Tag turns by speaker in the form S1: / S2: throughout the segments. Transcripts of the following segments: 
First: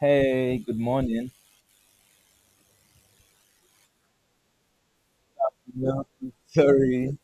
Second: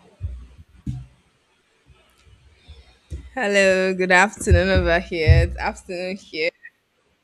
S1: Hey, good morning.
S2: Hello, good afternoon over here. It's
S1: Yeah,
S2: afternoon here.
S1: sorry.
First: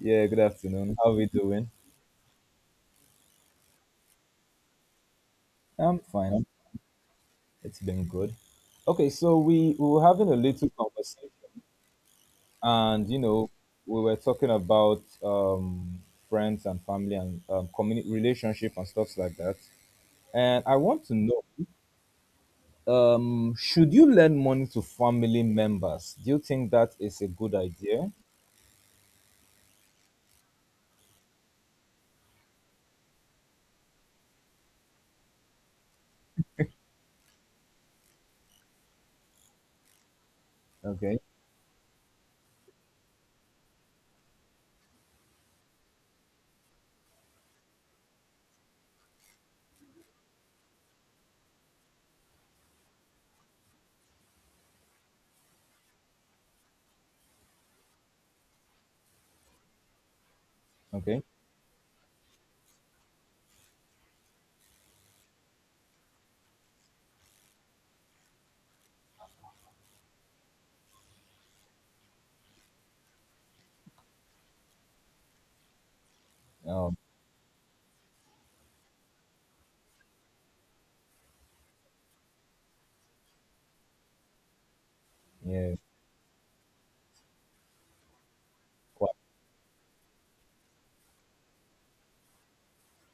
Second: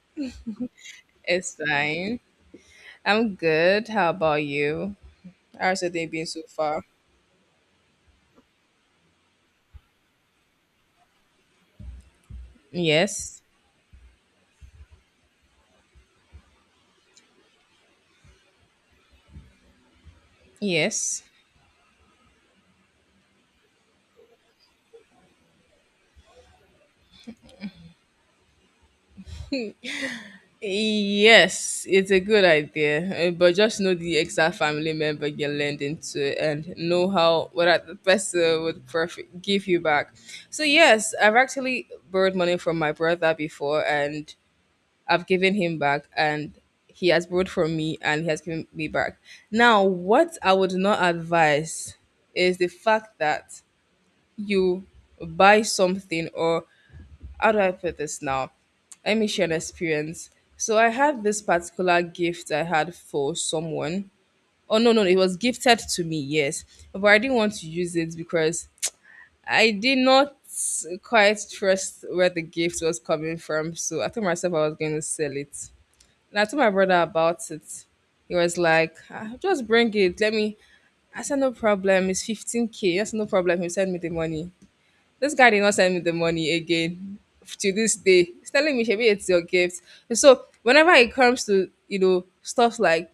S1: Yeah, good afternoon. How are we
S2: It's
S1: doing?
S2: fine. I'm good. How about you? How's your
S1: I'm
S2: day been so
S1: fine.
S2: far?
S1: It's been good. Okay, so we were having a little conversation, and
S2: Yes.
S1: we were talking about friends and family and community relationship and stuff like that. And I want to
S2: Yes.
S1: know, should you lend money to family members? Do you think that is a good idea?
S2: Yes, it's a good idea, but just know the exact family member you're lending to and know how what the person would perfect give you back. So yes,
S1: Okay.
S2: I've actually borrowed money from my brother before, and I've given him back and he has borrowed from me and he has given me back. Now, what I would not advise is the fact that you buy something, or how do I put this now? Let me share an experience. So I
S1: Okay.
S2: had this particular gift I had for someone. Oh no, no, it was gifted to me, yes. But I didn't want to use it because I did not quite trust where the gift was coming from. So I told myself I was going to sell it. And I told my
S1: Um,
S2: brother about it. He was like, "Ah, just bring it. Let me." I said, no problem, it's 15K. Yes, no problem, he'll send me the money. This guy did
S1: yeah.
S2: not send me the money again to this day. He's telling me, Shebi,
S1: Quite.
S2: it's your gift. And so whenever it comes to stuff like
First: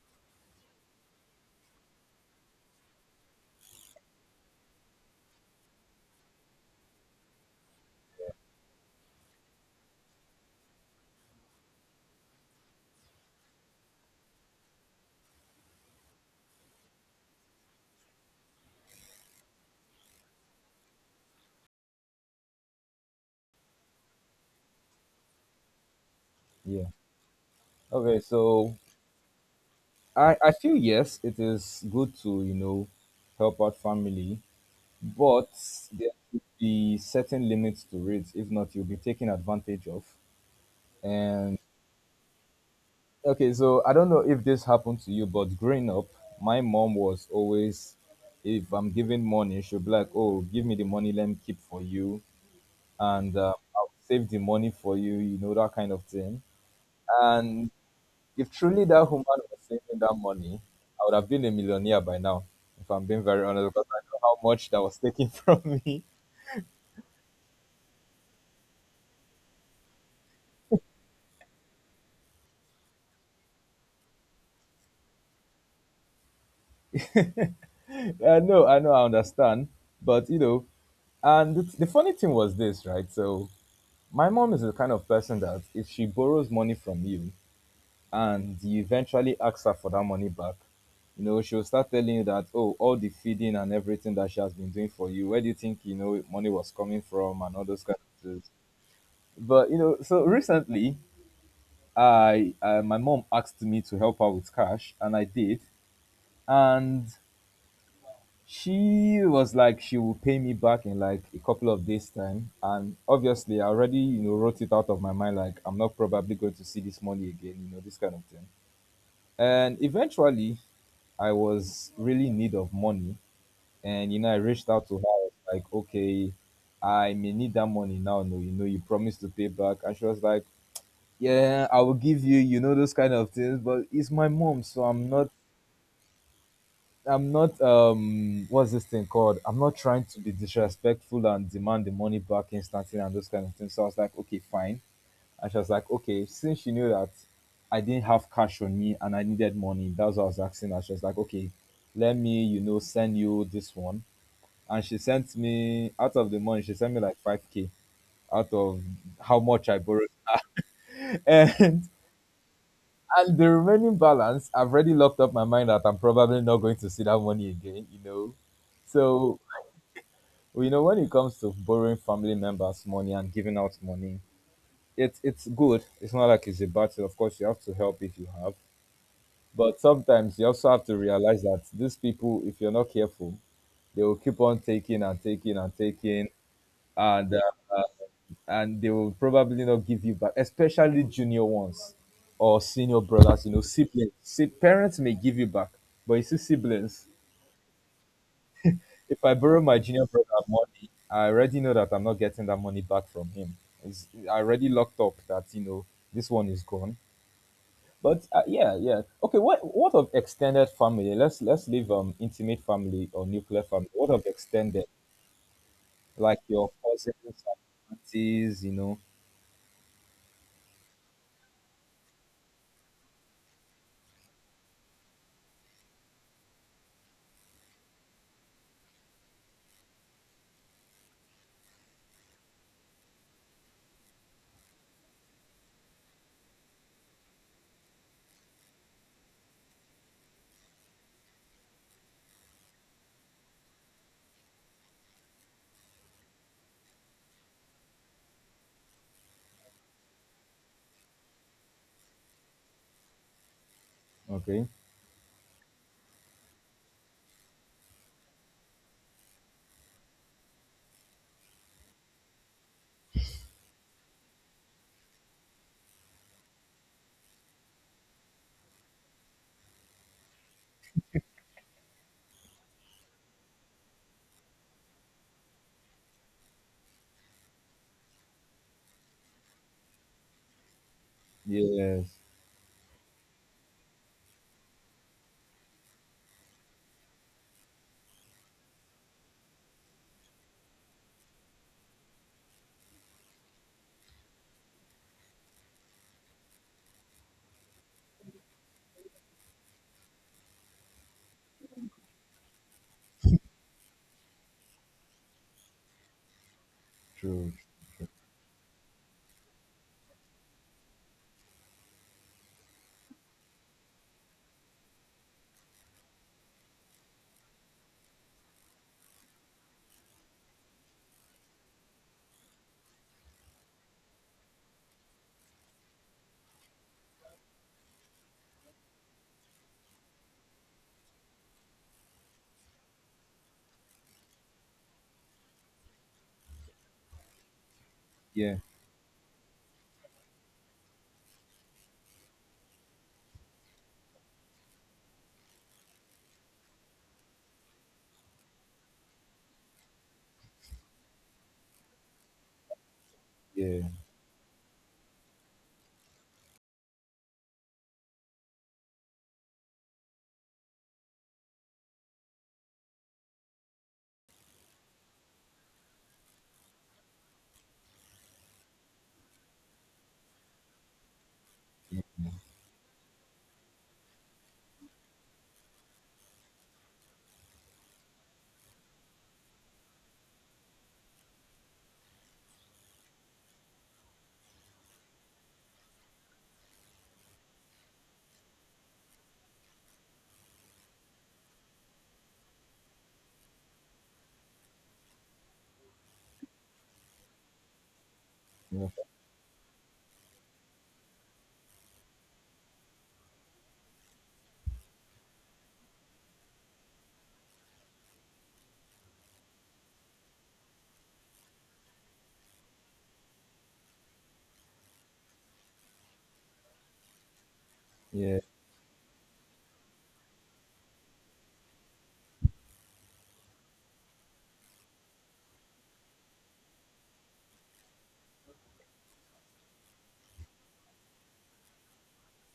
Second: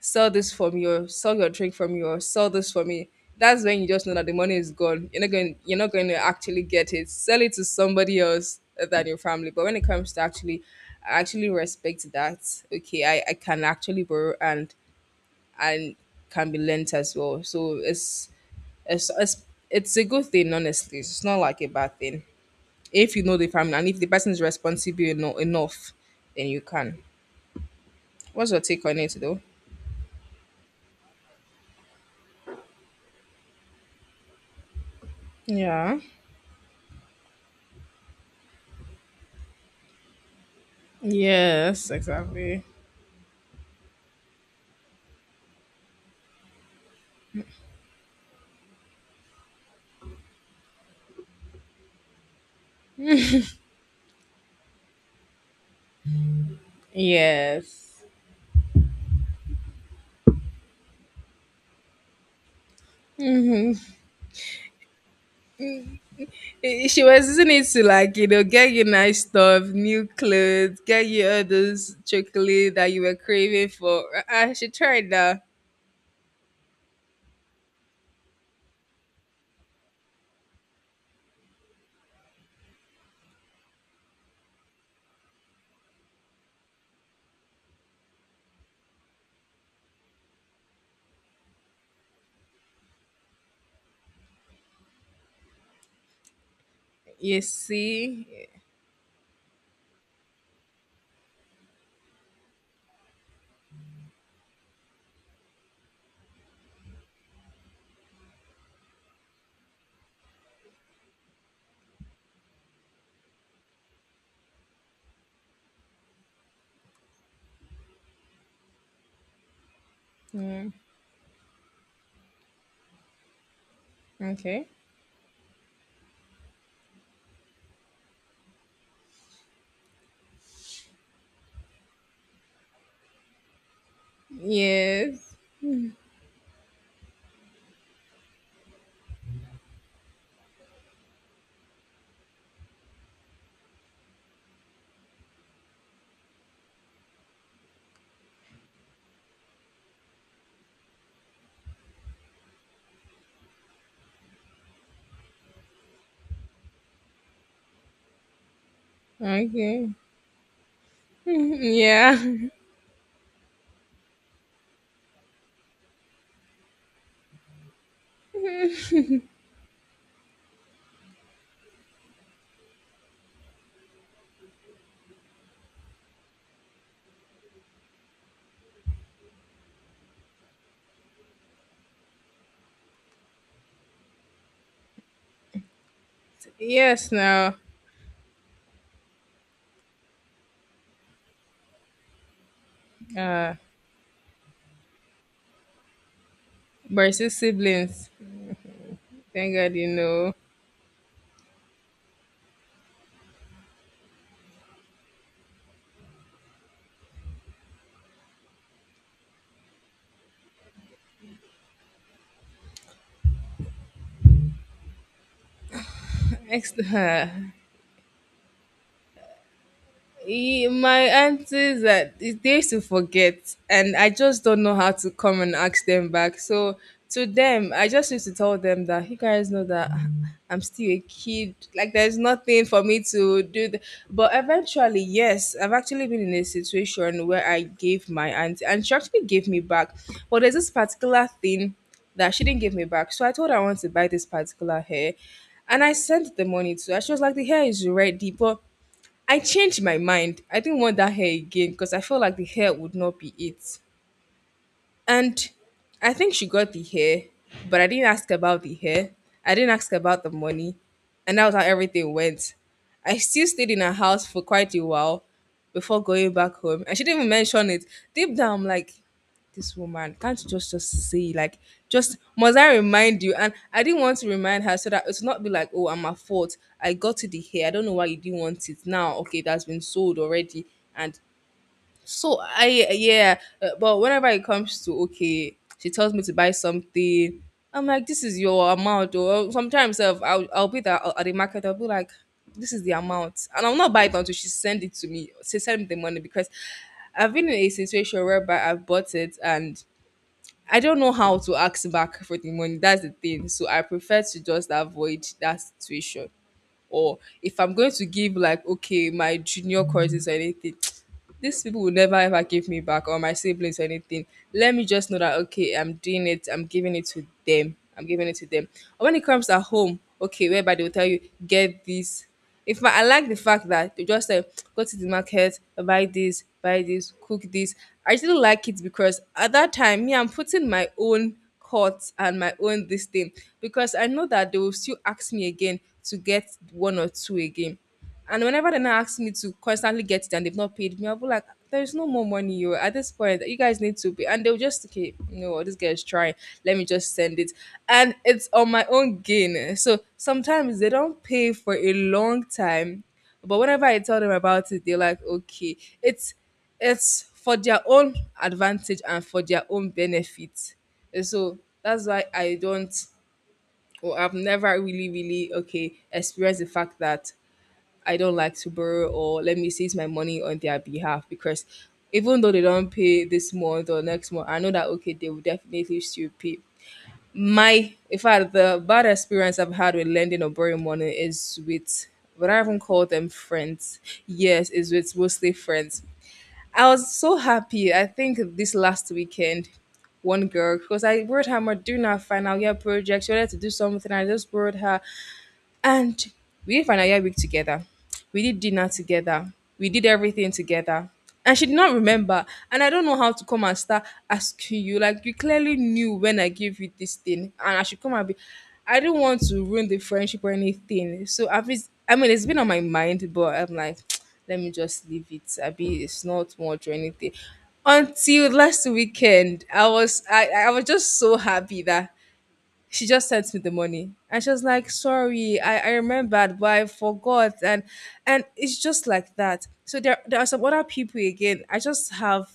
S2: sell this for me, or sell your drink for me, or sell this for me, that's when you just know that the money is gone. You're not going to actually get it. Sell it to somebody else than your family. But when it comes to actually, I actually respect that. Okay, I can actually borrow, and and can be lent as well. So it's it's it's a good thing, honestly. It's not like a bad thing if you know the family and if the person is responsible enough, then you
S1: Yeah.
S2: can.
S1: Okay.
S2: What's your
S1: So
S2: take on it though?
S1: I feel yes, it is good to, help out family, but
S2: Yeah.
S1: there should be certain limits to it. If not, you'll be taken advantage of. And
S2: Yes, exactly.
S1: okay, so I don't know if this happened to you, but growing up, my mom was always, if I'm giving money, she'll be like, oh, give me the money, let me keep for you. And I'll save the money for you, that kind of thing. And
S2: Yes.
S1: if truly that woman was saving that money, I would have been a millionaire by now. If I'm being very honest, because I know how much that was taken from me.
S2: She was using it to, like get you nice stuff, new clothes, get you all those chocolate that you were craving for. I should try that.
S1: I know, I know, I understand, but and the funny thing was this, right? So my mom is the kind of person that if she borrows money from you and you eventually ask her for that money back, she'll start telling you that, oh, all the feeding and everything that she has been doing for you, where do you think, money was coming from
S2: You
S1: and all those kind of
S2: see?
S1: things. But, so recently I my mom asked me to help her with cash, and I did. And she was like, she will pay me back in like a couple of days' time. And obviously, I already wrote it out of my mind, like I'm not probably going to see this money again, this kind of thing. And eventually,
S2: Mm,
S1: I was really in need of money, and I reached
S2: okay.
S1: out to her. I was like, okay, I may need that money now. No, you promised to pay back, and she was like, yeah, I will give you, you know those kind of things, but it's my mom, so i'm not
S2: Yes.
S1: i'm not what's this thing called? I'm not trying to be disrespectful and demand the money back instantly and those kind of things. So I was like, okay, fine. And she was like, okay, since she knew that I didn't have cash on me and I needed money, that's what I was asking her. She was like, okay, let me send you this one. And she sent me out of the money, she sent me like 5k out of how much I
S2: Okay.
S1: borrowed.
S2: yeah.
S1: And the remaining balance, I've already locked up my mind that I'm probably not going to see that money again, So, when it comes to borrowing family members' money and giving out money, it's good. It's not like it's a battle. Of course, you have to help if you have, but sometimes you also have to realize that these people, if you're not careful, they will keep on taking and taking and taking,
S2: yes,
S1: and
S2: now.
S1: uh, and they will probably not give you back, especially junior ones or senior brothers,
S2: Uh,
S1: siblings. See, parents may give you back, but you see, siblings,
S2: Versus siblings.
S1: if I
S2: Thank
S1: borrow
S2: God,
S1: my
S2: you
S1: junior brother
S2: know.
S1: money, I already know that I'm not getting that money back from him. It's, I already locked up that, this one is gone. But yeah, yeah. Okay, what of extended family? Let's leave intimate family or nuclear family. What of extended? Like your
S2: Next,
S1: cousins and aunties,
S2: My aunties that they used to forget, and I just don't know how to come and ask them back. So to them, I just used to tell them that you guys know that I'm still a kid, like there's nothing for me to do. But eventually, yes, I've actually been in a situation where I gave my auntie, and she actually gave me back. But there's this particular thing that she didn't give me back. So I told her I want to buy this particular hair, and I sent the money to her. She was like, the hair is ready, but I changed my mind. I didn't want that hair again because I felt like the hair would not be it.
S1: Okay.
S2: And I think she got the hair, but I didn't ask about the hair. I didn't ask about the money. And that was how everything went. I still stayed in her house for quite a while before going back home. And she didn't even mention it. Deep down, I'm like, this woman, can't you just say, like, just must I remind you? And I didn't want to remind her so that it's not be like, oh, I'm at fault. I got to the hair, I don't know why you didn't want it now, okay, that's been sold already. And
S1: Yes,
S2: so I, yeah, but whenever it comes to, okay, she tells me to buy something, I'm like, this is your amount. Or sometimes I'll be there at the market. I'll be like, this is the amount, and I'll not buy it until she send it to me, she send me the money, because I've been in a situation whereby I've bought it and I don't know how to ask back for the money. That's the thing. So I prefer to just avoid that situation. Or
S1: true.
S2: if I'm going to give, like, okay, my junior courses or anything, these people will never ever give me back, or my siblings or anything. Let me just know that, okay, I'm doing it, I'm giving it to them. I'm giving it to them. And when it comes at home, okay, whereby they will tell you, get this. In fact, I like the fact that they just say, go to the market, buy this, cook this. I still like it, because at that time, me, I'm putting my own cut and my own this thing, because I know that they will still ask me again to get one or two again. And
S1: Yeah,
S2: whenever they're not asking me to constantly get it and they've not paid me, I'll be like, there's no more money, you, at this point, you guys need to pay. And they'll just, okay, you know what, this girl is trying, let me just send it. And it's on my own gain. So sometimes they don't pay for a long time. But whenever
S1: yeah,
S2: I tell them about it, they're like, okay. It's for their own advantage and for their own benefit. And so that's why I don't, or I've never really, really, okay, experienced the fact that I don't like to borrow, or let me seize my money on their behalf, because even though they don't pay this month or next month, I know that, okay, they will definitely still pay. My In fact, the bad experience I've had with lending or borrowing money is with, but I haven't called them friends. Yes, it's with mostly friends. I was so happy. I think this last weekend, one girl, because I borrowed her my during our final year project. She wanted to do something, I just borrowed her. And we did final year week together. We did
S1: yeah,
S2: dinner together. We did everything together. And she did not remember. And I don't know how to come and start asking you, like, you clearly knew when I gave you this thing, and I should come and be I don't want to ruin the friendship or anything. So I mean, it's been on my mind, but I'm like, let me just leave it, I be it's not much or anything.
S1: yeah.
S2: Until last weekend, I was just so happy that she just sent me the money, and she was like, sorry, I remembered, but I forgot. And it's just like that. So there are some other people again, I just have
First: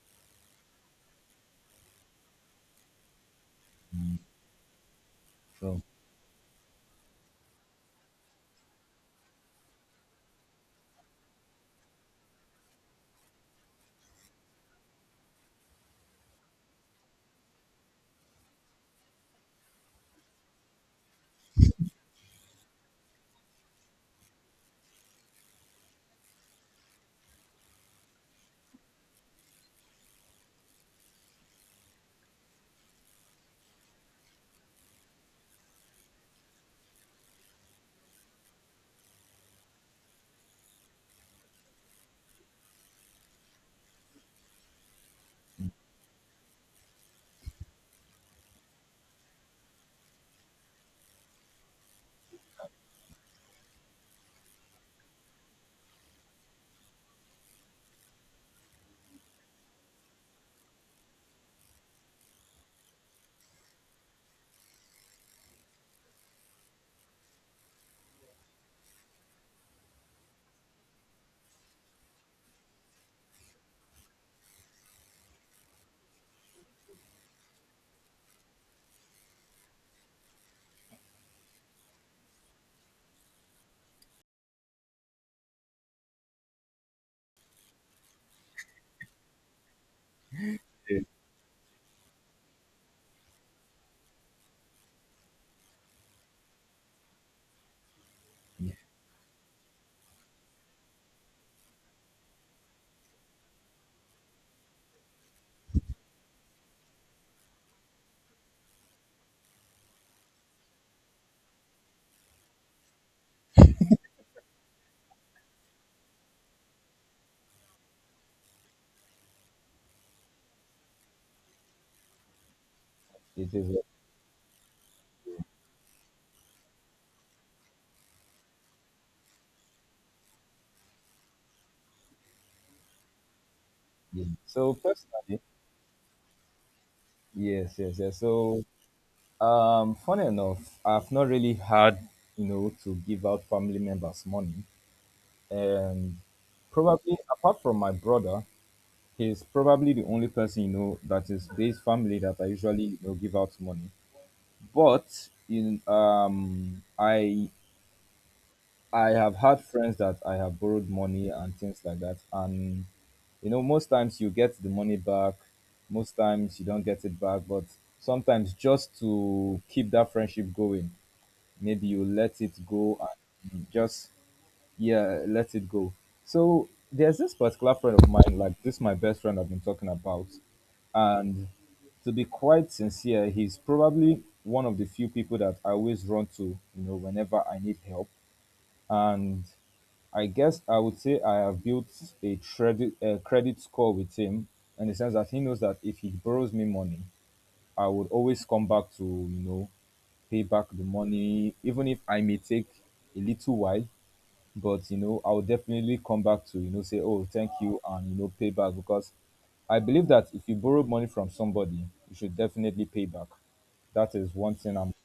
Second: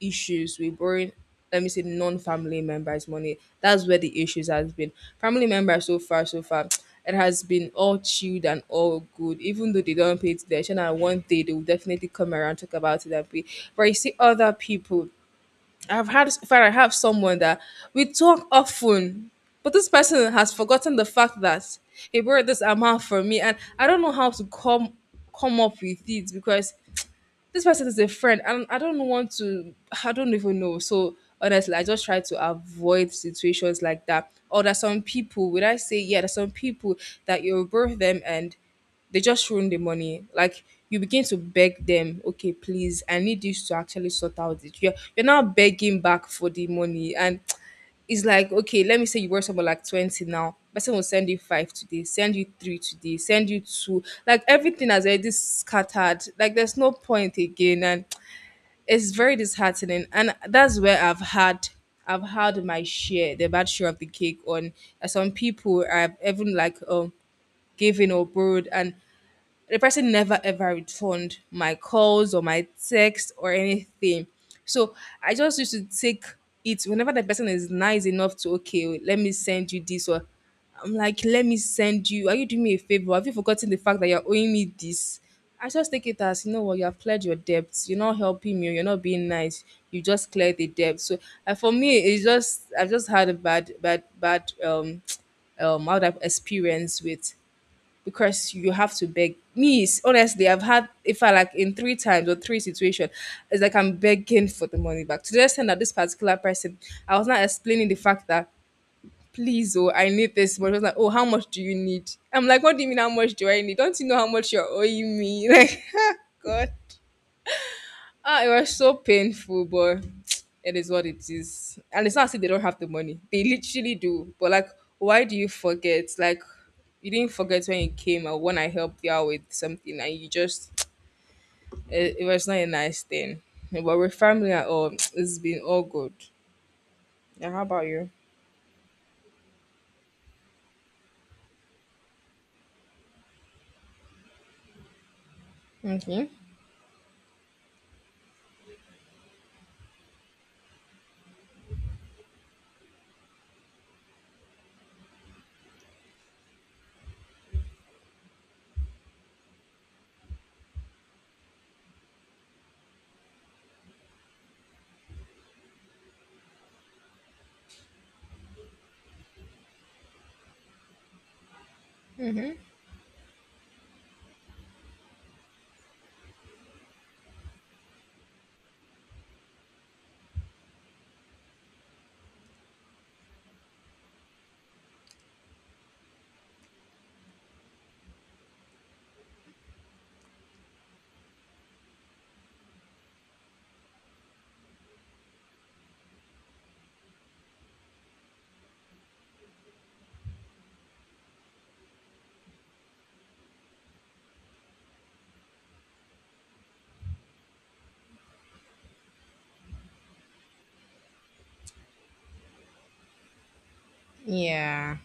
S2: issues with borrowing, let me say, non-family members money. That's where
S1: Mm.
S2: the issues has been. Family
S1: True.
S2: members, so far, so far it has been all chilled and all good, even though they don't pay attention, and one day they will definitely come around, talk about it and pay. But you see, other people, I've had, in fact, I have someone that we talk often, but this person has forgotten the fact that he brought this amount for me, and I don't know how to come up with it, because this person is a friend and I don't want to, I don't even know. So honestly, I just try to avoid situations like that. Or there's some people, would I say, yeah, there's some people that you birth them and they just ruin the money. Like, you begin to beg them, okay, please, I need this to actually sort out it. You're now begging back for the money. And it's like, okay, let me say you were someone, like, 20, now person will send you five today, send you three today, send you two, like everything has already scattered, like there's no point again. And it's very disheartening, and that's where I've had my share, the bad share of the cake. On Some people I've even, like, given or borrowed, and the person never ever returned my calls or my text or anything. So I just used to take it whenever the person is nice enough to, okay, let me send you this, or I'm like, let me send you. Are you doing me a favor? Have you forgotten the fact that you're owing me this? I just take it as, you know what, you have cleared your debts. You're not helping me, you're not being nice, you just cleared the debt.
S1: It,
S2: So for me, it's just, I've just had a bad, bad, bad out of experience with, because you have to beg. Me, honestly, I've had, if I, like, in three times or three situations, it's like I'm begging for the money back. To the extent that this particular person, I was not explaining the fact that, please, oh, I need this much. I was like, oh, how much do you need? I'm like, what do you mean, how much do I need? Don't you know how much you're owing me? Like, God. Ah, it was so painful, but it is what it is. And it's not as if they don't have the money. They
S1: it is.
S2: literally do. But like, why do you forget? Like, you didn't forget when you came or when I helped you out with something, and you just it was not a nice thing. But we're
S1: Yeah.
S2: family at
S1: So
S2: all, it's
S1: personally,
S2: been all good. Yeah, how
S1: yes,
S2: about
S1: yes,
S2: you?
S1: yes. So, funny enough, I've not really had, to give out family members money, and
S2: Okay.
S1: probably apart from my brother, he's probably the only person that is based family that I usually give out money. But in I have had friends that I have borrowed money and things like that. And, most times you get the money back, most times you don't get it back. But sometimes just to keep that friendship going, maybe you let it go and just, yeah, let it go. So there's this particular friend of mine, like this, my best friend I've been talking about. And to be quite sincere, he's probably one of the few people that I always run to, whenever I need help, and I guess I would say I have built a credit score with him, in the sense that he knows that if he borrows me money, I would always come back to pay back the money, even if I may take a little while, but I'll definitely come back to, say, oh, thank you, and pay back. Because I believe that if you borrow money from somebody, you should definitely pay back. That is one thing I'm,
S2: Yeah.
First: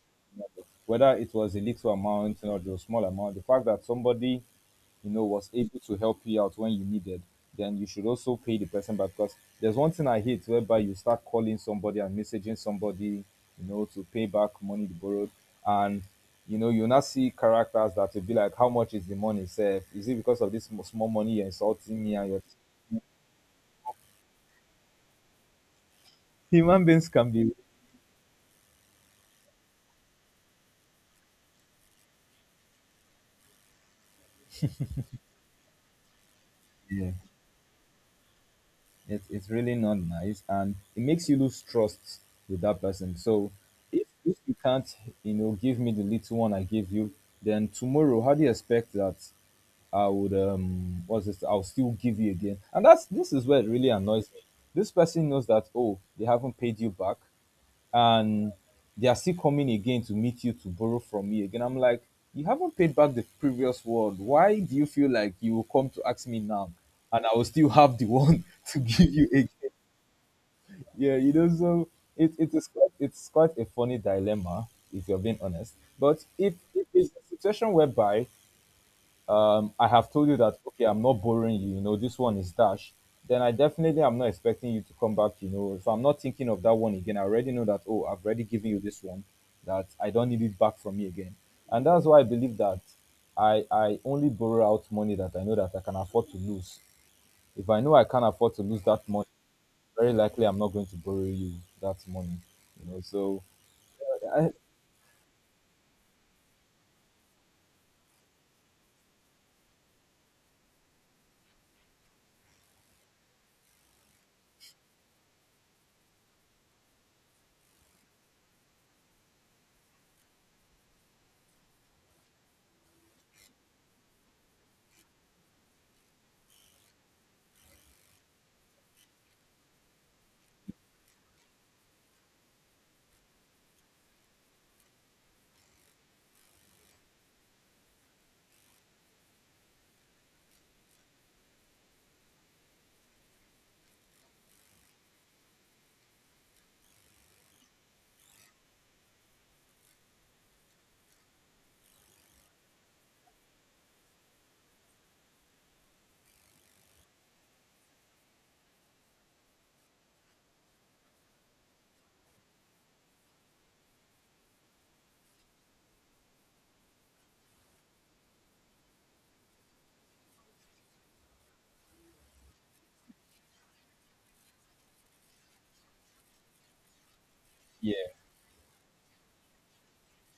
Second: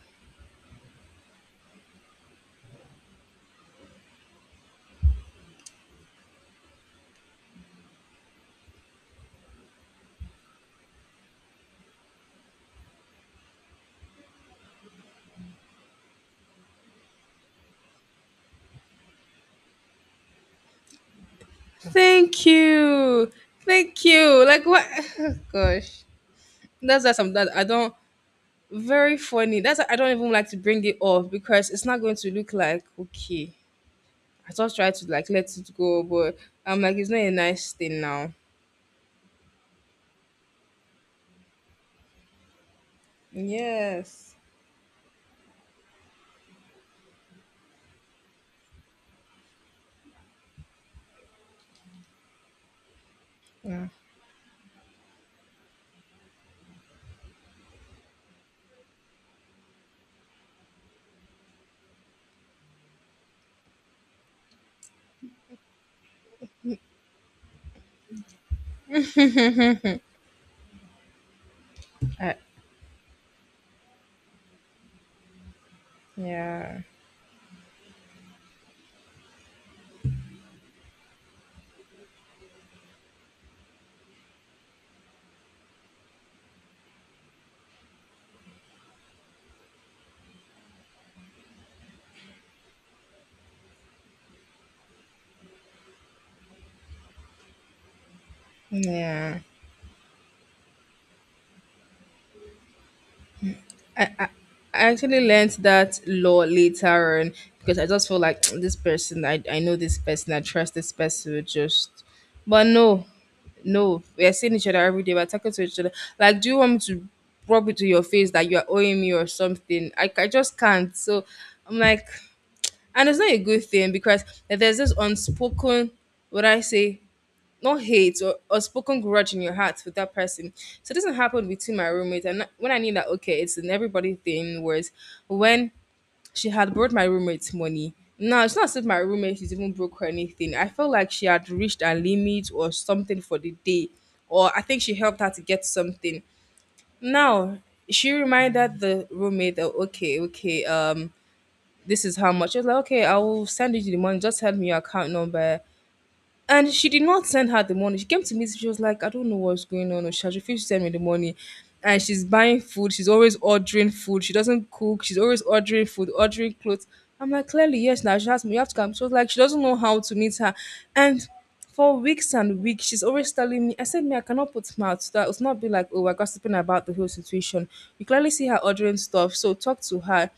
S1: whether it was a little amount or it was a small amount, the fact that somebody, was able to help you out when you needed, then you should also pay the person back. Because there's one thing I hate whereby you start calling somebody and messaging somebody, to pay back money they borrowed. And, you now see characters that will be like, how much is the money, sir? Is it because of this sm- small money you're insulting me? And your
S2: Thank you, thank you. Like what? Gosh,
S1: human
S2: that's
S1: beings
S2: just
S1: can
S2: something
S1: be.
S2: that I don't. Very funny. That's why I don't even like to bring it up because it's not going to look like okay. I just try to like let it go, but I'm like it's
S1: Yeah.
S2: not a nice thing now.
S1: It's really not nice, and it makes you lose trust with that person. So if
S2: Yes.
S1: if you can't, give me the little one I gave you, then tomorrow, how do you expect that I would what's this? I'll still give you again. And that's this is where it
S2: Yeah.
S1: really annoys me. This person knows that oh, they haven't paid you back and they are still coming again to meet you to borrow from me again. I'm like, you haven't paid back the previous one. Why do you feel like you will come to ask me now, and I will still have the one to give you again? Yeah, so it,
S2: I,
S1: it is quite, it's quite a funny dilemma if you're being honest. But if,
S2: yeah.
S1: if it's a situation whereby I have told you that okay, I'm not boring you. This one is dash. Then I definitely am not expecting you to come back. If I'm not thinking of that one again, I already know that oh, I've already given you this one, that I don't need it back from me again. And that's why I believe that I only borrow out money that I know that I can afford to lose. If I know I can't afford to lose that money,
S2: Yeah.
S1: very likely I'm not going to borrow you that money. So
S2: I, I
S1: I,
S2: I actually learned that law later on because I just feel like this person, I know this person, I trust this person, we just. But no, no, we are seeing each other every day, we're talking to each other. Like, do you want me to rub it to your face that you are owing me or something? I just can't. So I'm like, and it's not a good thing because there's this unspoken, what I say, not hate or spoken grudge in your heart with that person. So this happened between my roommate and when I knew that okay, it's an everybody thing was when she had brought my roommate's money. Now it's not as if my roommate is even broke or anything. I felt like she had reached her limit or something for the day. Or I think she helped her to get something. Now she reminded the roommate that okay, okay, this is how much. She was like, okay, I will send you the money. Just send me your account number and she did not send her the money. She came to me, she was like, I don't know what's going on. Or she has refused to send me the money. And she's buying food. She's always ordering food. She doesn't cook. She's always ordering food, ordering clothes. I'm like, clearly, yes, now she has me. You have to come. She was like, she doesn't know how to meet her. And for weeks and weeks, she's always telling me, I said, me, I cannot put mouth to that. It's not be like, oh, we're gossiping about the whole situation. You
S1: yeah,
S2: clearly see her ordering stuff. So talk to her.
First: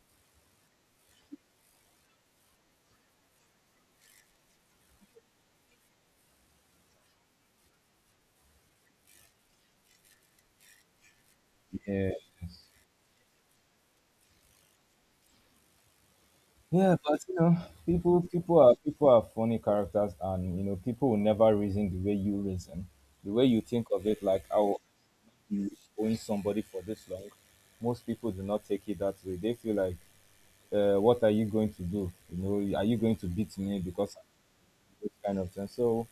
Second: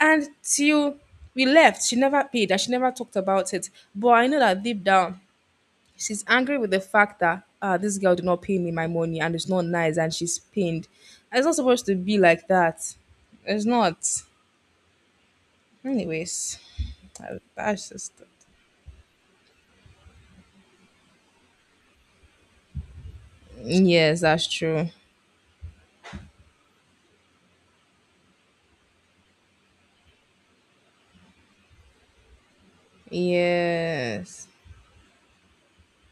S2: And till we left, she never paid and she never talked about it. But I know that deep down, she's angry with the fact that ah, this girl did not pay me my money and it's not nice and she's pained. It's not supposed to
S1: yeah.
S2: be like that. It's not. Anyways,
S1: Yeah, but
S2: that- that's just.
S1: people are funny characters, and people will never reason the way you reason, the way you think of
S2: Yes,
S1: it. Like
S2: that's
S1: how
S2: true.
S1: you own somebody for this long, most people do not take it that way. They feel like, what are you going to do? Are you going to beat me because I'm
S2: Yes.
S1: this kind of thing? So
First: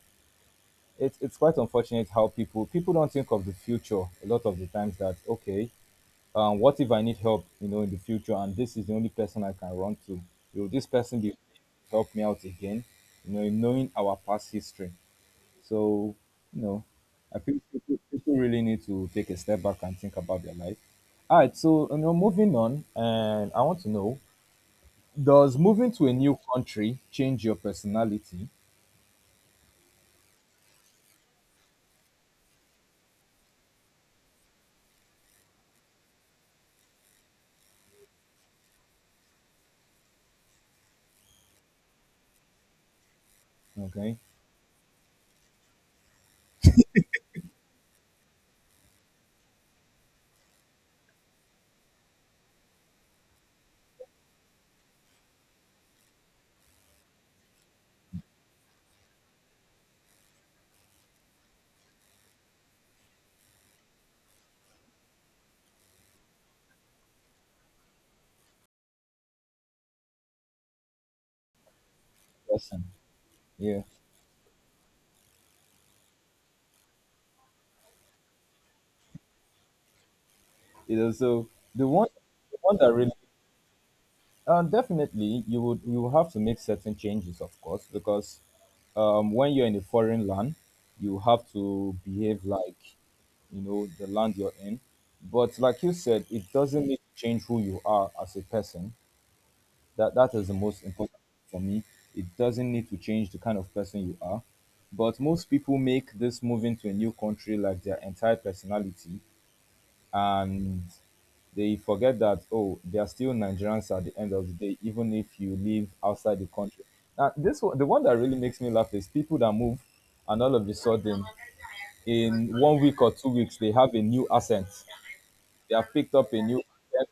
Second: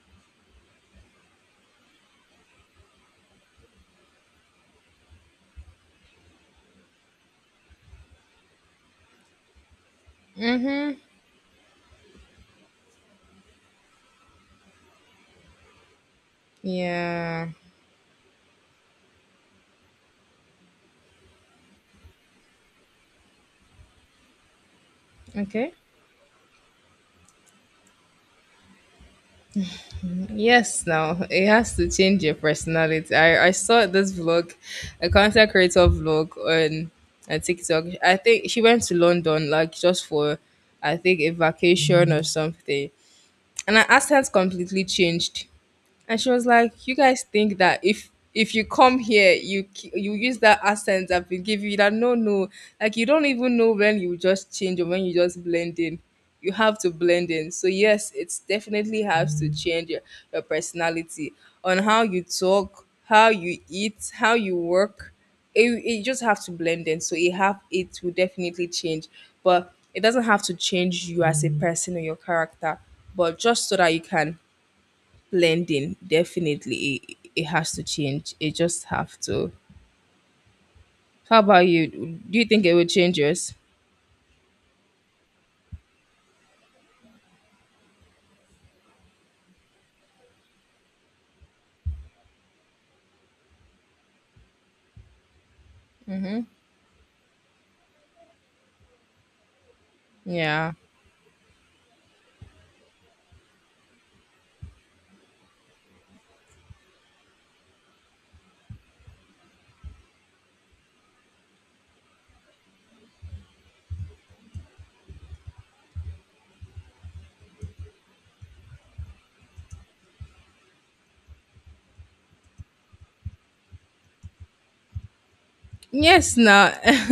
S1: it's quite unfortunate how people don't think of the future a lot of the times. That okay, what if I need help, in the future, and this is the only person I can run to? Will this
S2: Mm-hmm.
S1: person be help me out again? In knowing our past history. So, you know, I
S2: Yeah.
S1: think people really need to take a step back and think about their life. All right, so moving on, and I want to know: does
S2: Okay.
S1: moving to a new country change your personality?
S2: Yes, now it has to change your personality. I saw this vlog, a content creator vlog on TikTok. I think she went to London, like just for, I think, a vacation or something. And our
S1: Okay,
S2: accent completely changed, and she was like, you guys think that if you come here you ki- you use that accent I've been giving you, that no, no. Like, you don't even know when you just change or when you just blend in. You have to blend in. So yes, it's definitely has to change your personality, on how you talk, how you eat, how you work. It just have to blend in, so it have, it will definitely change, but it doesn't have to change you as a person or your character,
S1: person,
S2: but just so
S1: yeah,
S2: that you can blending, definitely, it has to change. It just have to.
S1: you know,
S2: How
S1: so
S2: about
S1: the
S2: you?
S1: one,
S2: Do you
S1: the
S2: think it
S1: one
S2: would
S1: that really—
S2: change yours?
S1: Definitely, you will have to make certain changes, of course, because when you're in a foreign land, you have to behave like the land you're in. But like you said, it doesn't need to change who you are as a person. That is the
S2: Yeah.
S1: most important for me. It doesn't need to change the kind of person you are. But most people make this moving to a new country like their entire personality, and they forget that oh, they are still Nigerians at the end of the day, even if you live outside the country. Now this one, the one that really makes me laugh is people that move and all of a sudden in 1 week or 2 weeks they have a new accent, they have picked up
S2: Yes,
S1: a new
S2: now.
S1: accent.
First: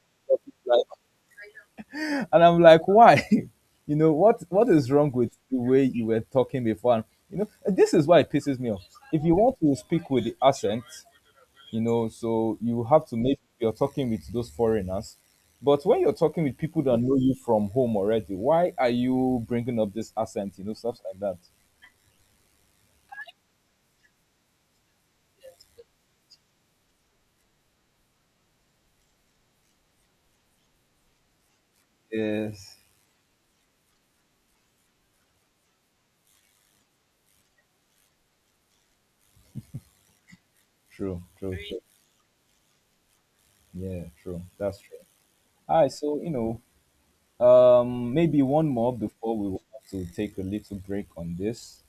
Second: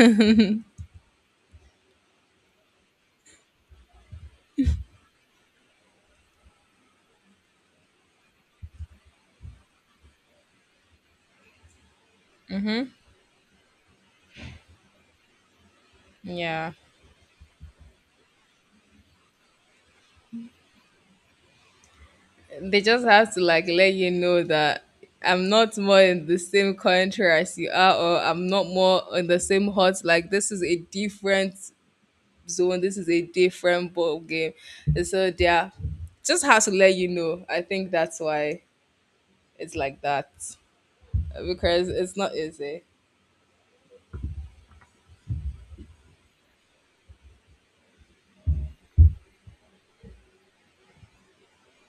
S1: And I'm like, why? What is wrong with the way you were talking before? And, this is why it pisses me off. If you want to speak with the accent, so you have to make sure you're talking with those foreigners, but when you're talking with
S2: Yeah.
S1: people that know you from home already, why are you bringing up this accent, stuff like that.
S2: They just have to like let you know that I'm not more in the same country as you are, or I'm not more in the same hut. Like this is a different
S1: Yes.
S2: zone. This is a different ball game. And so yeah, just has to let you know. I think that's why it's like that
S1: True, true, true.
S2: because it's not easy.
S1: Yeah, true, that's true. All right, so maybe one more before we will have to take a little break on this.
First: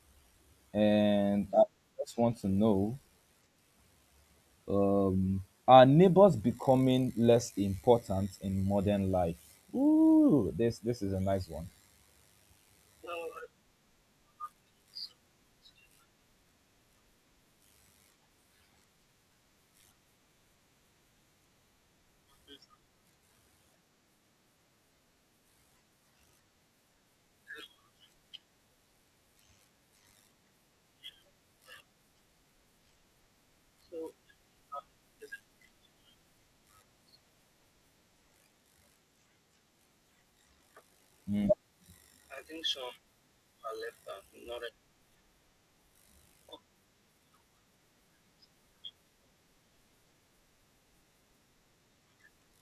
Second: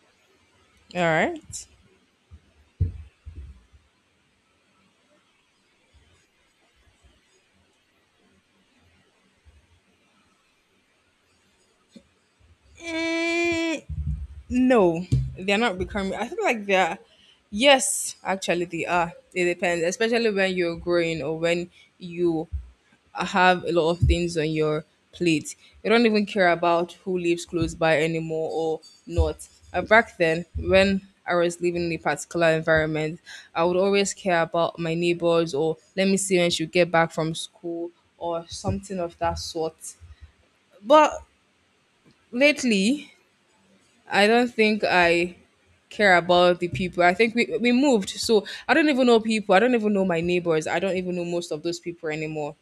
S2: All
S1: And I
S2: right.
S1: just want to know, are neighbors becoming less important in modern life? Ooh, this is a nice one.
S2: Mm, no, they're not becoming. I feel like they're, yes, actually they are. It depends, especially when you're growing or when you have a lot of things on your plate. You don't even care about who lives close by anymore or not. Back then, when I was living in a particular environment, I would always care about my neighbors or let me see when she would get back from school or something of that sort. But
S1: Hmm.
S2: lately, I don't think I care about the people. I think we moved, so I don't even know people. I don't even know my neighbors. I don't even know most of those people anymore.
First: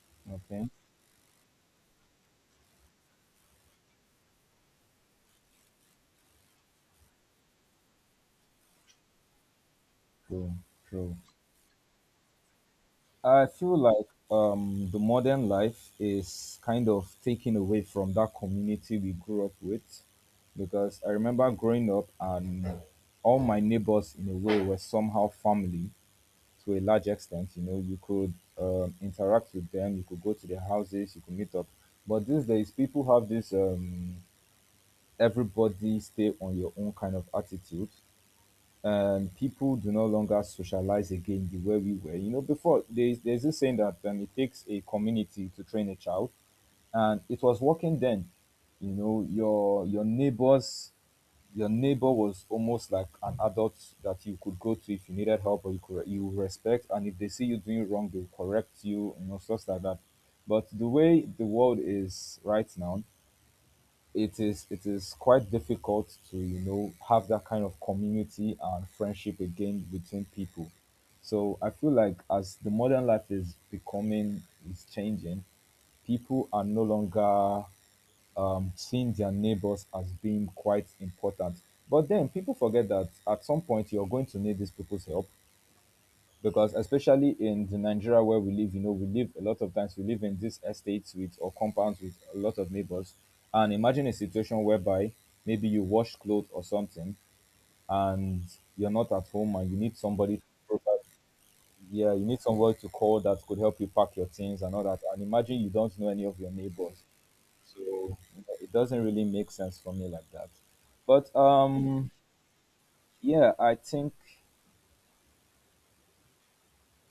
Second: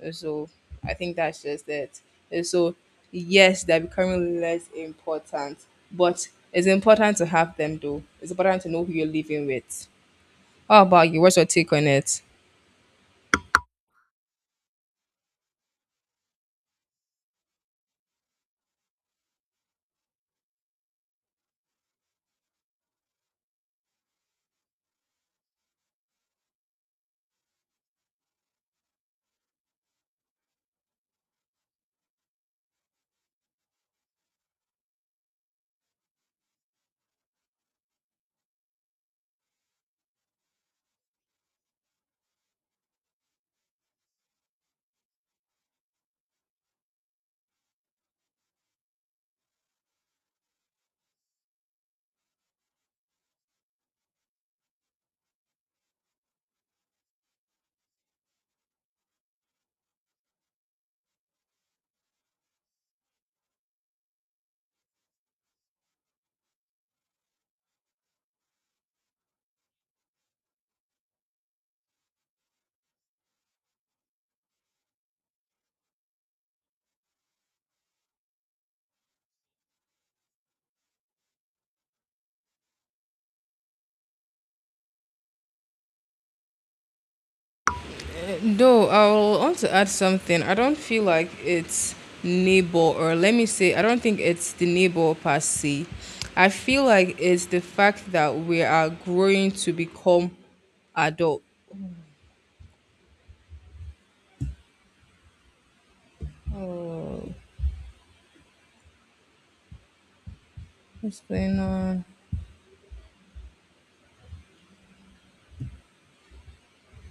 S2: And so
S1: Okay,
S2: I think that's just it. And so yes, they're becoming less important, but it's important to have them though. It's important to know who you're living with.
S1: true,
S2: How about
S1: true.
S2: you? What's your take on it?
S1: I feel like the modern life is kind of taken away from that community we grew up with, because I remember growing up, and all my neighbors, in a way, were somehow family to a large extent. You know, you could interact with them, you could go to their houses, you could meet up. But these days, people have this everybody stay on your own kind of attitude, and people do no longer socialize again the way we were. You know, before there's this saying that it takes a community to train a child, and it was working then. You know, your neighbors, your neighbor was almost like an adult that you could go to if you needed help, or you could, you respect, and if they see you doing wrong, they'll correct you, stuff like that. But the way the world is right now, it is quite difficult to have that kind of community and friendship again between people. So I feel like as the modern life is becoming, is changing, people are no longer seeing their neighbors as being quite important. But then people forget that at some point you're going to need these people's help, because especially in the Nigeria where we live,
S2: Though I will
S1: a
S2: want
S1: lot of
S2: to add
S1: times we live in
S2: something. I
S1: these
S2: don't feel
S1: estates
S2: like
S1: with or
S2: it's
S1: compounds with a lot of
S2: neighbor,
S1: neighbors.
S2: or let me
S1: And
S2: say, I don't
S1: imagine a
S2: think it's
S1: situation
S2: the
S1: whereby
S2: neighbor per
S1: maybe you
S2: se.
S1: wash clothes
S2: I
S1: or
S2: feel
S1: something
S2: like it's the fact that
S1: and
S2: we are
S1: you're not at
S2: growing
S1: home, and
S2: to
S1: you need
S2: become
S1: somebody to provide,
S2: adult.
S1: yeah, you need somebody to call that could help you pack your things and all that. And imagine you don't know any of your neighbors.
S2: Oh,
S1: So it doesn't really make sense for me like that.
S2: what's
S1: But
S2: going on?
S1: yeah, I think